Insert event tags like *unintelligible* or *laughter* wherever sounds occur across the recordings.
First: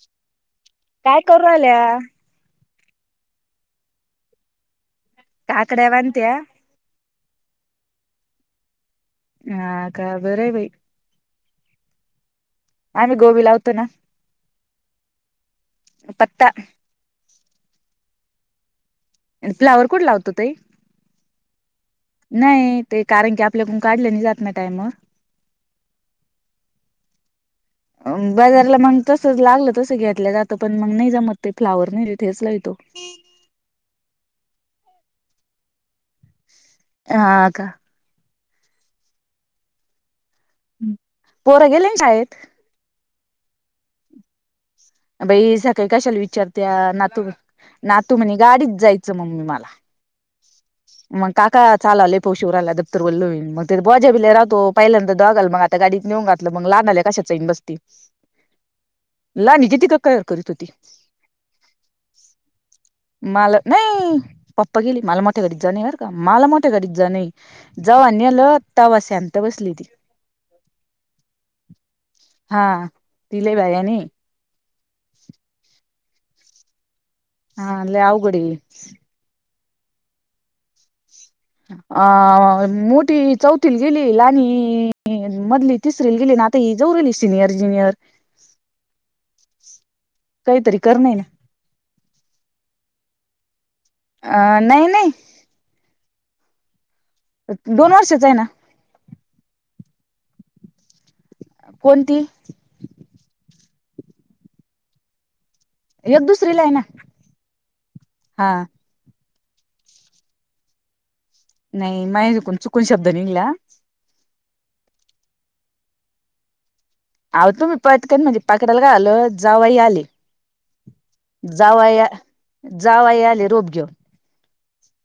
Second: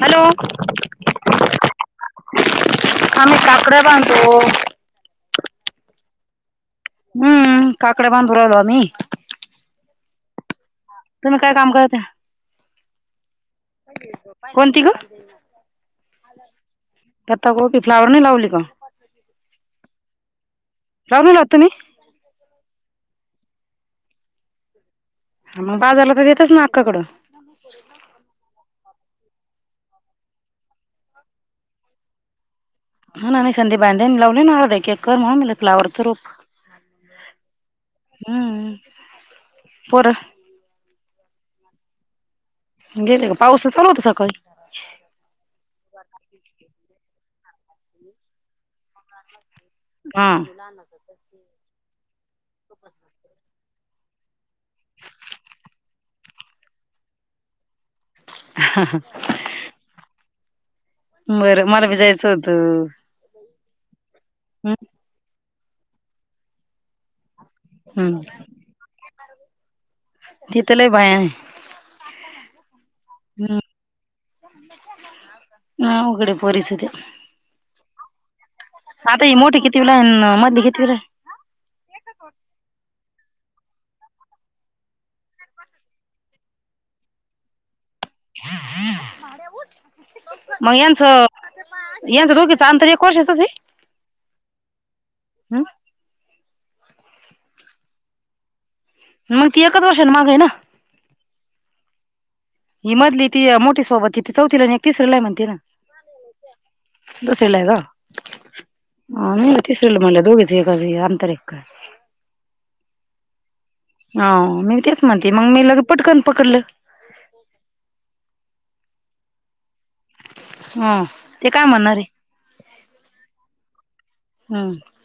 Hello. काय करू राहिल्या आम्ही काकड्या बांधतो. काकड्या बांत्या. हम्म काकड्या बांधू राहीलो आम्ही. ह का बरे बाई. तुम्ही काय काम करता आहे. आम्ही गोबी लावतो ना. कोणती ग. पता. पत्ता कोबी फ्लॉवर नाही लावली का? आणि फ्लॉवर कोठ लावतो ताई? फ्लावर नाही लावत तुम्ही नाही ते कारण की आपल्याल काढलं नाही जात नाही टाईमा वर मग बाजारला येतच ना अक्का कड. बाजारला मग तस लागलं तस घेतलं जात पण मग नाही जमत ते फ्लॉवर *unintelligible* ह ना नाही संधी लावले ना के कर म म फलावर तर ह का? हम्म पोर. पोरं गेले ना शाळेत. गेले का पाऊस तर रोजचा होत सकाळी. बाई सकाळी कशाला विचारते ना तू नातू म्हणे गाडीच जायचं मम्मी मला. हा. मग काका चा लले पो शिवराला *unintelligible* बोजा बी लय तो पहिल्यानंतर दघाल मग आता गाडीत नेऊन घातलं मग लहान आल्या कशाचाईन बस्तील. रिकामा ऑडिओ लाहनीच्या *unintelligible* करीत होती. बरं मला बी जायचं होतं. मला नाही पप्पा हम्म गेली मला मोठ्या गाडीत जाणे बर का मला मोठ्या गाडीत जाणे. जवा हम्म नेहल तवा शांत बसली ती. तिथं लय भयान आहे हा तिले भारी आहे नि.. रिकामा ऑडिओ रिकामा ऑडिओ ह उघडे पोरी सत. हा लय अवघड आहे. आता ही मोठी कितवी ला हाय मधली कितवीत? अ मोठी चौथीत गेली लहानी.. मधली तिसरीत गेली ना आता ही जाऊ सिनियर जिनियर. मग काहीतरी कर नाही ह्यांचं.. यां दोघीच अंतर एक वर्षाचचं आहे. अ नाही नाही. हम् दोन वर्षच आहे ना. मग ती एकच वर्षाने माग आहे ना. कोणती? ही मधली ती मोठी सोबत ति ती चौथीला आणि एक तिसरीलाय म्हणते ना. एक दुसरीला आहे ना दुसरीला आहे हा ग. ह नाही तिसरेला म्हणलं दोघेच एकाच अंतर आहे. नाही मा चुकून शब्द निघला. हो मी तेच म्हणते मग मी लगेच पटकन पकडलं. आहो तुम्ही पटकन म्हणजे पकडाला का आलो जाऊई आले.. ह ते काय जावई म्हणणार आहे या जावय आले रोप घेऊन. हम्म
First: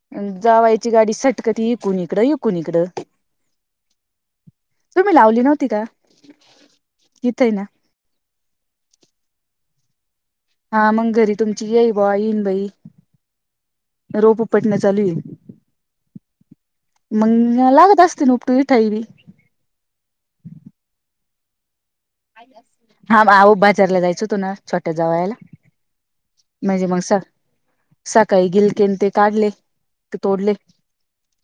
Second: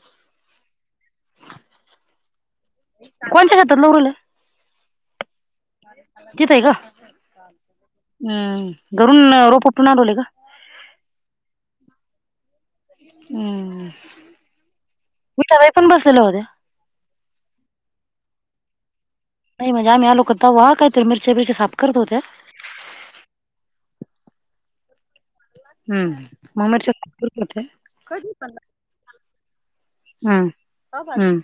जावायची गाडी सटकत इकून इकडं इकून इकडं. कोणच्या शेतात लावू राहिल्या तुम्ही लावली नवं तिथं आहे का हम् घरून रोप मागवले का? हा मग घरी तुमची येई बॉ येईन बाई. हम्म रोप उपटण चालू आहे. विठाबाई पण बसलेल्या होत्या मंग लागत आस तन उपटू इथं ही. नाही म्हणजे आम्ही लोकांता वा कायतरी मिरच्या बिरच्या साफ करत होत्या. हा आहो बाजारला जायचं होतो ना छोट्या जावयाला. हम्म म्हणजे मिरच्या मग साफ स करत होत्या सकाळी गिलकन ते काढले. हम्म तोडले हम्म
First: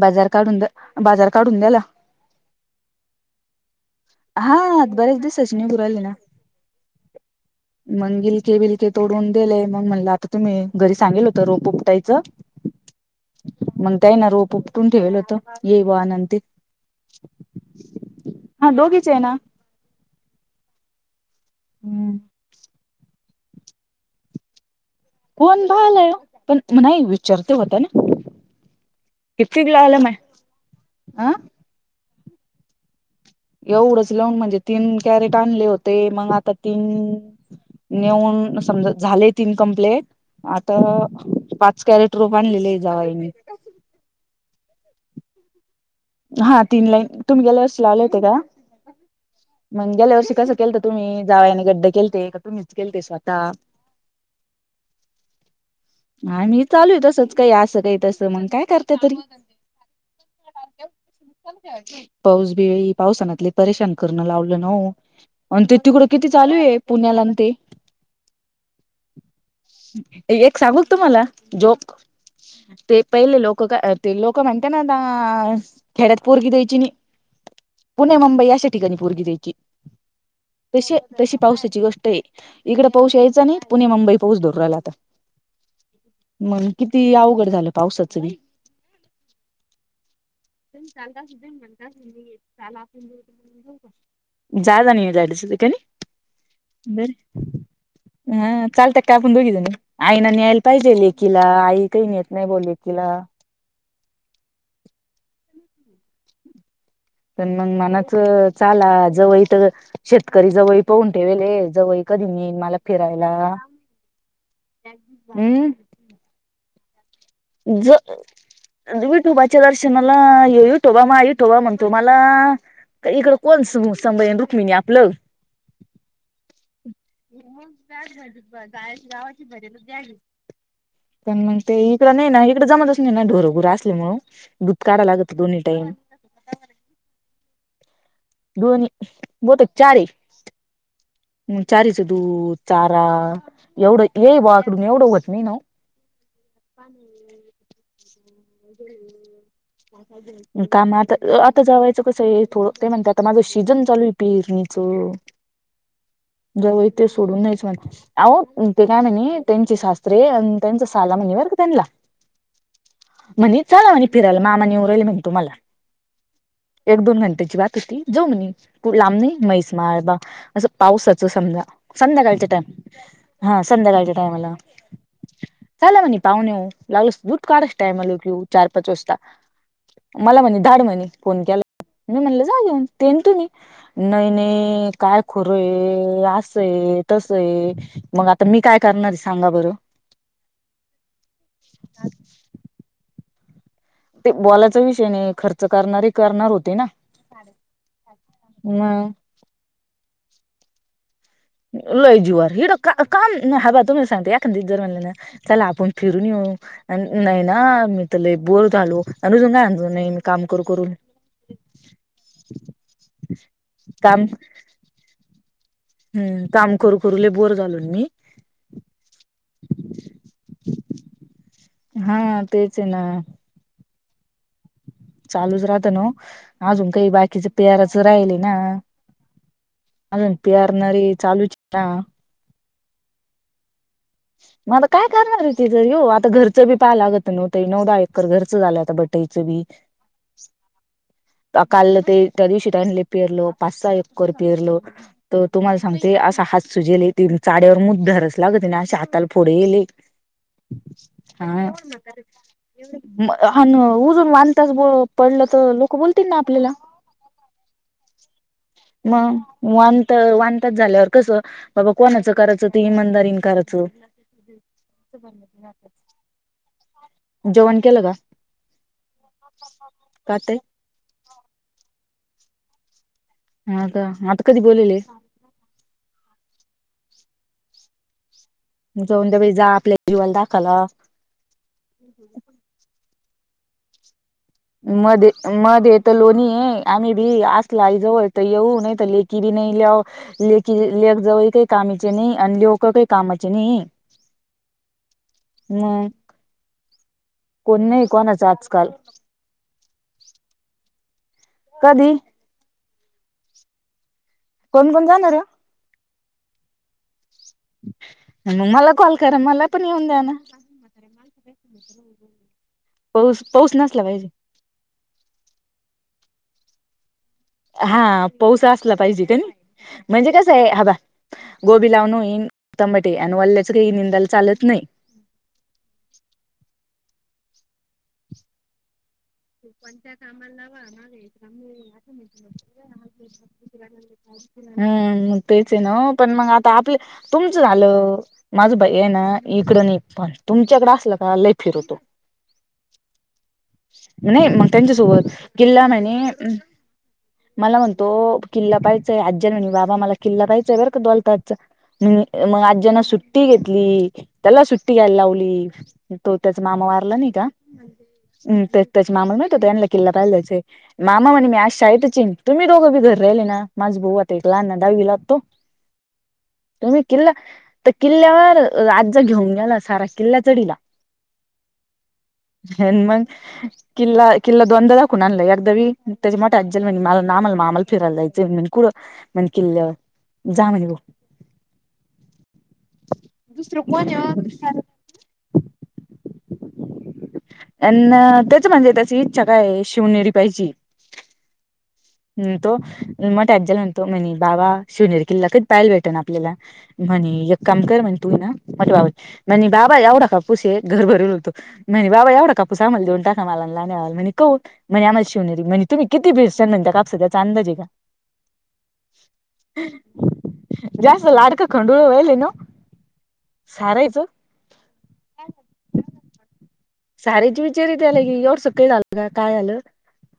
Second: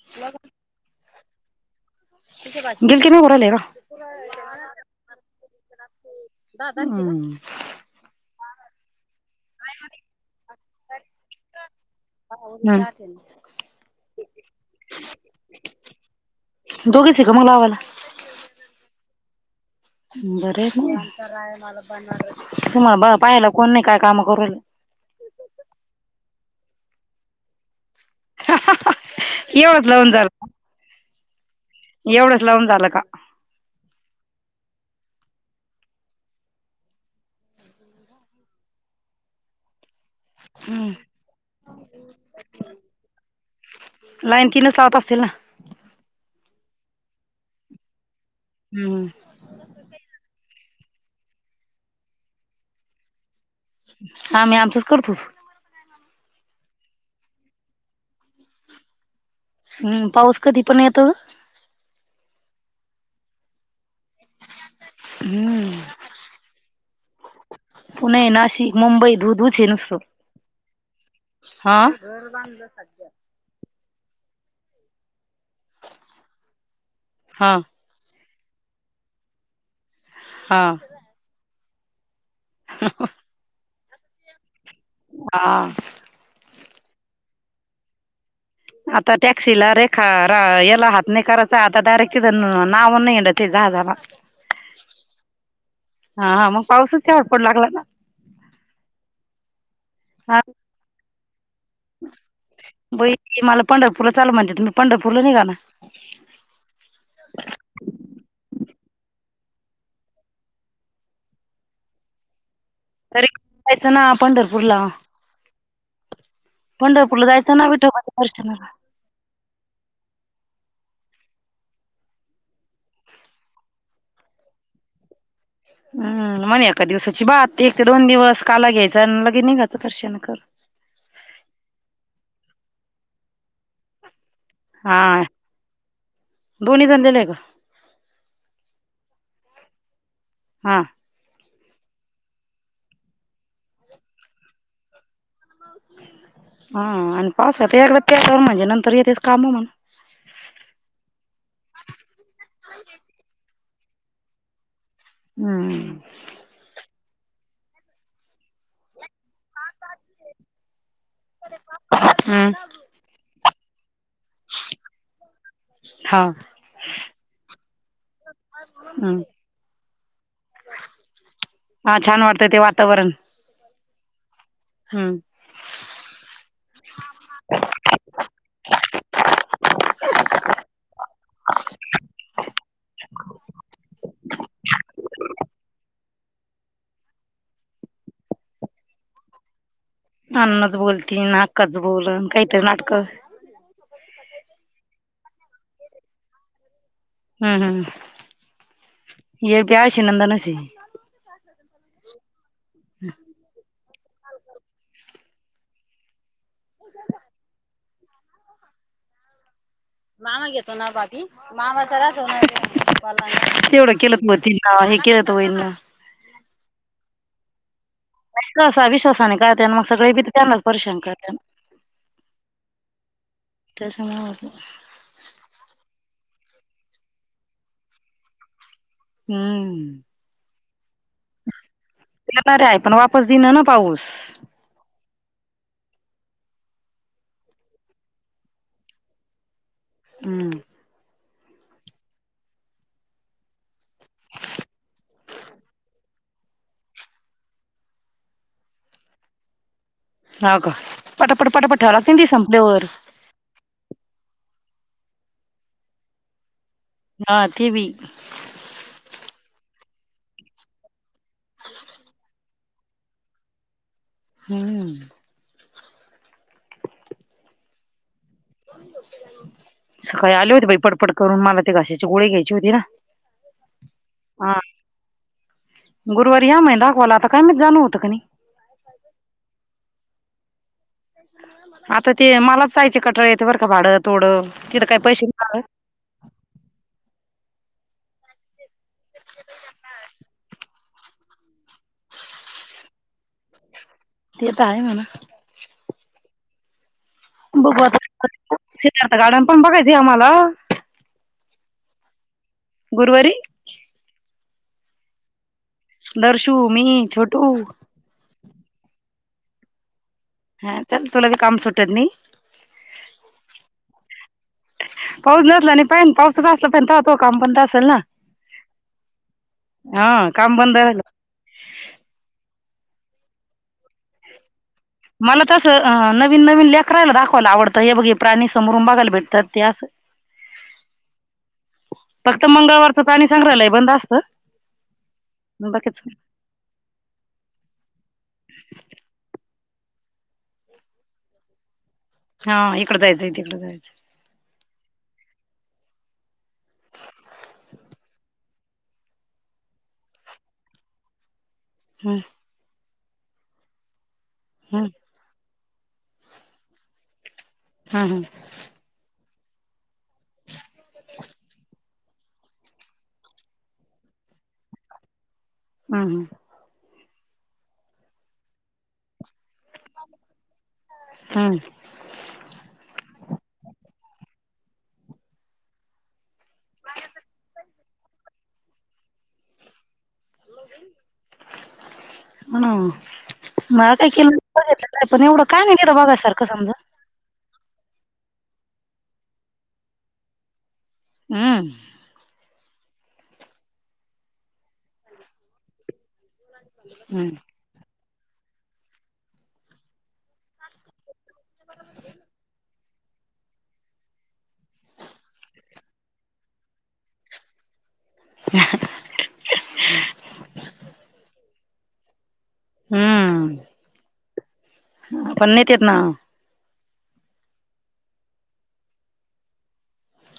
बाजार काढून द बाजार काढून द्याला. गिलतीने होरलेग.. बरेच दिसच निघू राहिले ना मग गिलके बिलके तोडून... य मग म्हणलं आता तुम्ही घरी सांगेल होत रोप उटायचं... *unintelligible* मग काही ना रोप उपटून ठेवेल होत येईव आनंती... दोघ स क मंगलावाल... हा दोघीचे आहे ना... बर तुम्हाला पाहिलं कोणी काय काम करू... कोण भालय पण नाही विचारते होत ना.... कीती कला एवढंच आला म लावून झालं अ... एवढंच लावून झालं का... एवढंच लावून म्हणजे तीन कॅरेट आणले होते मग आता तीन.... नेऊन समजा झाले तीन कम्प्लेट.... आता हम्म पाच.... लाईन तीनच.... हा तीन लाईन... हम् हम.... मग गेल्या वर्षी कसं केलतं तुम्ही जावायाने गड्डे केलते का तुमच केलते स्वतः.. आम्ही आमचच करतो. हा मी चालू आहे तसंच काही असं काही तसं मग काय करता तरी.... हम्म पाऊस कधी पण येतो.. पाऊस बिळी पावसानातले परेशान करणं लावलं न.. आणि ते हम्म तिकडं किती चालू आहे पुण्याला आणि ते... पुणे, नाशिक, मुंबई दूधूच नुसतं एक सांगू का तुम्हाला हा... जोक ते पहिले लोक ते लोकं म्हणते ना आता खेड्यात पोरगी द्यायची नाही... हा... पुणे मुंबई अशा ठिकाणी पोरगी द्यायची हा तशी तशी पावसाची गोष्ट आहे... इकडे पाऊस यायचा नाही पुणे मुंबई पाऊस दर रायला आता... हा... मग किती अवघड झालं पावसाचं.... आता टॅक्सी ला रे.... ख र एला हत्न करास आता दारकन नावन हिडते जहा जला... जा जाणी जासते कानी.. हा मग पाऊसच तेवढा पडू लागला ना हा चालतात आपले व्हिडिओ हा आईने न्यायला पाहिजे तिला... होय की मला पंढरपूरला चल म्हणत्यात पंढरपूरला निघालो.... मनाचं चाला जवलतीत... शेतकरी जवळी पहून ठेवेले जवळ कधी मी.... तरी फिरायला जायचं ना पंढरपूरला हम्म.... पंढरपूरला जायचं आहे हम्म.... ज.... विठोबाच्या दर्शनाला माय विठोबा म्हणतो मला... इकडं कोण समय रुक्मिणी आपल... हम्म म्हणे एका दिवसाची बात एक ते दोन दिवस काला घ्यायचा आणि निघायचं दर्शन करून... पण मग ते इकडे नाही ना इकडं जमतच नाही ना ढोर घुरं असल्यामूळ दूध हा काढावं लागत दोन टाइम... दोन्ही धांधे नाही का? दोनही बहुतेक चार आहे..... हा.... चारीचं दूध चारा एवढं येई बाकडून एवढंघत मी नाव.... हा आन पावसात.... नंतर येतेच काम म्हण कानात आता जावयाच कस आहे म्हणे ते म्हणतात थोड माझ शिक्षण..... हम्म *unintelligible* जव इ ते सोडून द्यायचं म्हणं. अओ ते काय म्हणी त्यांची शास्त्रे आणि त्यांच साला म्हणे बरं का त्यानला हम्म. म्हणे चला म्हणे फिरायला, मामा नेऊ राहिले म्हणे तुम्हाला. हा एक दोन घंट्याची बात होती. जाऊ म्हणी. कुठ लाम हम्म नाही, म्हैसमाळ, बा असं पावसाच समजा. हा छान संध्याकाळच्या वाटतं ते टायम, वातावरण हा संध्याकाळच्या टायमाला. हम्म. चला म्हणी पावणेहो. लागलस दूध काढायचा टायमाला येऊ की ऊ, चार पाच वाजता. मला म्हणे, धाड म्हणे फोन केला. म म्हणलं जा घेऊन, तेन तुम्ही. नाही नाही, काय खरंय असय, तसय मग आता मी काय करणार सांगा बरं? अन्नाच बोलती, ना आक्काच बोलण, काहीतरी नाटकं. ते बोलायचा विषय नाही, खर्च करणारी करणार होते ना. हम्म हम्म म *unintelligible* लय जीवार, हिड का काम हवा तुम्ही सांगते, एखाद दिस जर म्हणलं ना, चला आपण फिरून येऊ. नाही ना, मी तर लय बोर झालो. *unintelligible* मामा घेतो ना करून बाती. *unintelligible* तेवढं केलंत काम म तेनी. *unintelligible* हम्म काम करू करू, लय बोर झालो मी. कस विश्वासाने गळत्यात, मग सगळीबी त्यांनाच परेशान करत्यात. हा तेच हायना. तसं म्हणू की. चालूच राहत न्हवं, अजून काही बाकीच पेराच राहिल ना. हम्म. अजून पेरणारी चालूच, हा. येणार हाय, पण वापस दिना नं पाऊस. मग आता काय करणार हो तिजं ह्यो? आता घरचं बी पाहाय लागत नव्ह ताई. नऊ धा एकर घरचं झालं आता ब टयच बी. हम्म. काल ते त्यादिवशी त्यांनली पेरलं, पाचसा एकर पेरलं. तर तुम्हाला सांगते, असा हात सुजेले तिनं चाड्यावर मूद धरसला हवका तिने असे हात ताला फोड येले. हां गं. पटापट पटापट ठलावतेनी संपलेवर. म अ उजून *unintelligible* पडलं, तर लोक बोलतील ना आपल्याला. हा ती बी. मग वानथ वानथच झाल्यावर कसं बाबा कोणाचं कराचं, ते इमादारीन कराचं. हम्म जेवण केलं का? सकाळी का आले ताई होते बाई पडपड करून, मला ते घशाची गोळी घ्यायची होती ना. हा त, आता हा कधी बोलावले? गुरुवारी या म्हणे दाखवायला, आता काय माहित चालू होतं क नाही. जाऊन द्या बाई, जा आपल्या जीवाला दाखाला. आता ते मलाच जायचे कटाळा येते बरं का, भाडं तोडं मध्ये मध्ये तर लोणी आहे, आम्ही बी असलं आईजवळ तर येऊ नाय तर लेकी भी नाही आल्याव, लेकी लेक जावई काय कामाचे नाही आणि ल्योक काही कामाचे नाही. ते त आहे म्हणा. मग बघु कोण नाही आता कोणाच आजकाल सिद्धार्थ गार्डन पण बघायचं आम्हाला कधी? गुरवारी कोण कोण जाणार? दर्शु, मी, छोटु मंग मला कॉल करा मला पण येऊन द्या ना हा चल तुला बी काम सुटत नाही पऊस पाऊस नसला पाहिजे *unintelligible* हो काम बंद ए हा पाऊस असला पाहिजे कनी हा म्हणजे कस काम ए बंद राहिलं गोबी लावणं होइल तंबाटे आणि वल्ल्याच काही निंदाल चालत नाही. मला तसं नवीन नवीन लेकरायला दाखवायला आवडतं हे बघे हे प्राणी समोरून बघायला भेटतात. ते *unintelligible* असं फक्त मंगळवारचं प्राणी संग्रहालय बंद असतं हम्म मग तेच आहे ना बाकीच ओ पण मग आप पापल तुमचं झालं माझं भई ए ना इकडं नी पण तुमच्याकड असलं का लई फिरतो. हा इकडं जायचंय तिकडं जायचं नाही म त्यांच्या सोबत किल्ला मनी मला म्हणतो किल्ला पाहियच आज्जन बाबा मला किल्ला पाहायचंय बरं का दोलताच हम्म म म आज्यान सुट्टी घेतली त्याला हम्म सुट्टी घ्यायला लावली तो त्याचा मामा मारला नाही का हा हा हम्म तेच त्याच मामाला माहिती होत त्यांला किल्ला पाहिला जायच ये मामा म्हणे मी आज शाळेतच येईन तुम्ही दोघ राहिले ना माझ भाऊ आता एक लहानगा दहावीला असतो हम्म हम्म तुम्ही किल्ला तर किल्ल्यावर अ आजा घेऊन गेला सारा किल्ला चढीला हम्म हेन म किल्ला किल्ला दोनदा दाखवून आणलाय एकदा त्याची मोठी आजी म्हणली मला आमाला फिरायला जायचयं *unintelligible* जा म्हणे ग हम्म दुसर मला कोण काय आहे केलं ए बघितलं पण एवढं काय नाही बघा सारंख समजा अन तेच म्हणजेे त्याची इच्छा का आहे शिवनेरी पहायची हम्म तो मोठ्या आज्याला म्हणतो म्हणी बाबा शिवनेर किल्ला कध पायल भेटन आपल्याला हम्म म्हणी काम कर म्हण तू ना म्हणी बाबा एवढा का पुसेत घर भरून होतो म्हने बाबा एवढा कापूस आम्हाला देऊन टाका मला आणि लहान्या भावाला म्हणी कौन म्हणे आम्हाला शिवनु म्हणी तुमी काप सध्याचा अंदाजे का *unintelligible* जास्त लाडकं खंडुळ व्हायल ना हम्म सारायचं पण नेतेेत ना सारेच विचारी त्याला की एवढ सकळी काय झालं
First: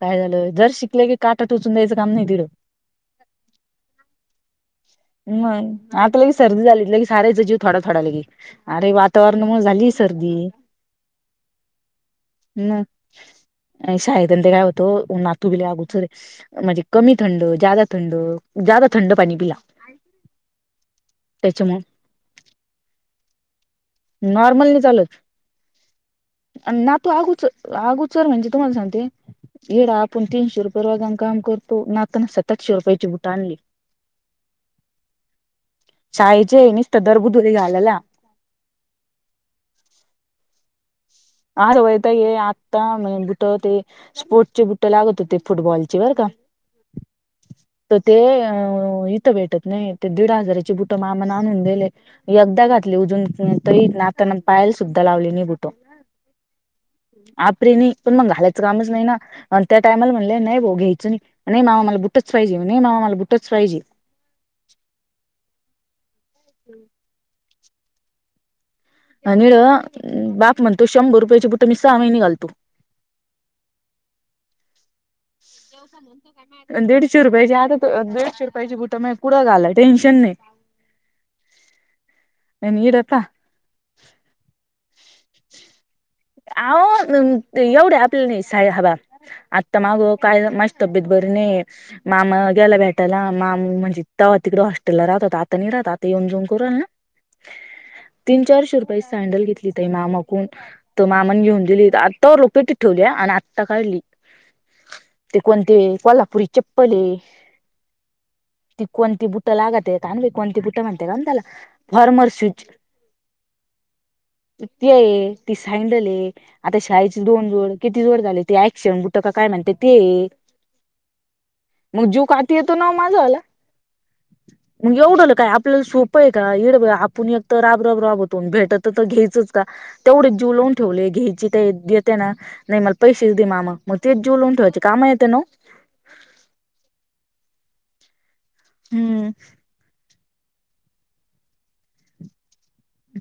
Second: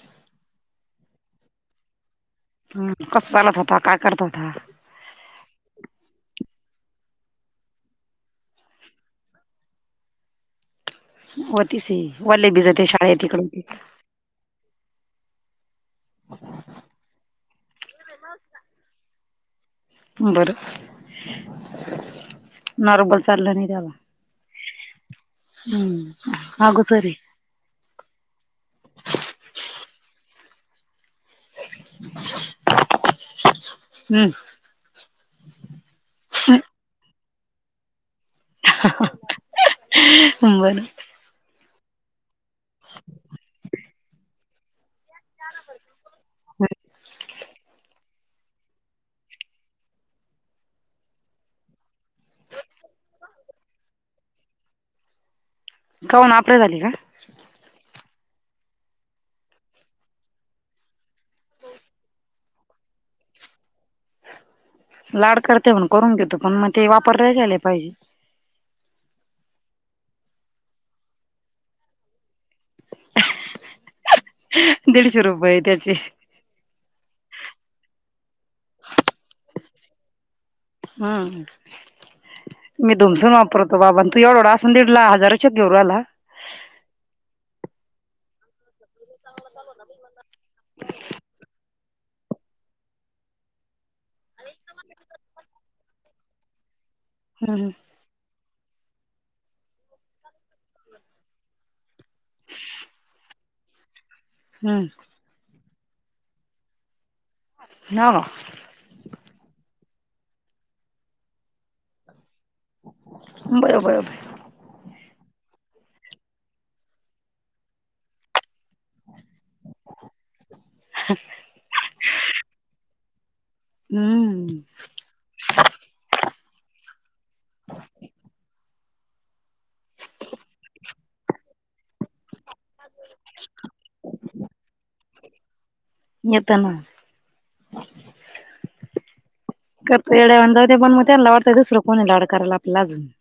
काय झालं जर शिकलंय की काटा टोचून द्यायचं काम नाही तिडं हम्म कसं चालत होता, काय करत होता म आता लगेच सर्दी झालीत लगी सारायचा जीव थोडा थोडा लगी अरे वातावरणामुळे झाली सर्दी होतीसी वोले बीजाते शाळेेत तिकडं का ते काय होतो नातू बी लई आगु सरे म्हणजे कमी थंड, जादा थंड, जादा थंड पाणी पिला बरं. त्याच्यामुळे नॉर्बल चाललं नाही त्यावा नॉर्मल नाही चालत हम्म, आणि ना अगोचर तू आहे आगुचर आगोचर म्हणजे तुम्हाला सांगते येडा आपण तीनशे रुपये परवागम काम करतो नाताना सातचशे रुपयाची बुट आणली. शाळेचे नसत दरबुदुरी घालला. ब ना आ वयता ये आत्ता बुट ते स्पोर्ट चे ब लागत होते फुटबॉलचे बर का तर ते अ भेटत नाही ते दीड हजाराची बुट मामाना आणून दिले एकदा घातली उजून तरी नाताना पायल सुद्धा लावली नि बुटो कावन अपरा झाली का आपरी नाही पण मग घालायचं कामच नाही ना त्या टाइमाला म्हणलेय नाही ब घ्यायच. नाही मामा मला बुटच पाहिजेण नाही मामाला बटच पाहिजे. लाड करते म्हण करून घेतो पण मग ते वापर राले पाहिजे. आणिळ बाप म्हणतो शंभर रुपयाची बुटठं मी सहा महिने घालतो. दिडशर बय त्याचे. दीडशे रुपयाची आता दीडशे रुपयाची बुटं म कुं घालाय टेनशन नाही. हम्म आणि मी इड पहा मसून वापरतो बाबा तू एवढढा असून दिडला. हजाराच्या गेर आला *inaudible* अहो एवढ्या आपल्या सा हवा आत्ता माग काय माझ तब्येत बर त नाही. मामा गेला भेटायला मामी म्हणजे्हा तिकडे हॉस्टेलला राहत होता आता नाही राहत आता येऊन जाऊन करूल ना, ह तीन चारशे रुपया सँडल घेतली त मामाकून. त मामानी घेऊन दिली आता रोपेटी ठेवली आणि आत्ता काळली हम्म. ते कोणते कोल्हापुरी चप्पले आहे. नव त कोणती बुट लागत कान ब कोणती बुट म्हणतेे कातला फारमर स्विच. बरों बरो ब. ती आहे ती सँडल आहे आता शाळेची दोन जोड किती जोड झाले. ते ऐ शेवण बुट का काय म्हणते ते. मग जीव कााती येतो ना माझा आला हम्म. मग एवढंलं काय आपल्याला सोपं आहे का इड आपण एकत राबराब राब होतो भेटत. तर घ्यायच का तेवढे जिव लावून ठेवले घ्यायची देत ना. नाही मला पैसेच दे मामा मग तेच जीव लावून ठेवायचे कामा येते ना. इ त्यां ना. हम्म. करत येड्या बधव पण म त्यांना वाटतंय दुसर कोणी लड करायला आपला अजून. ह.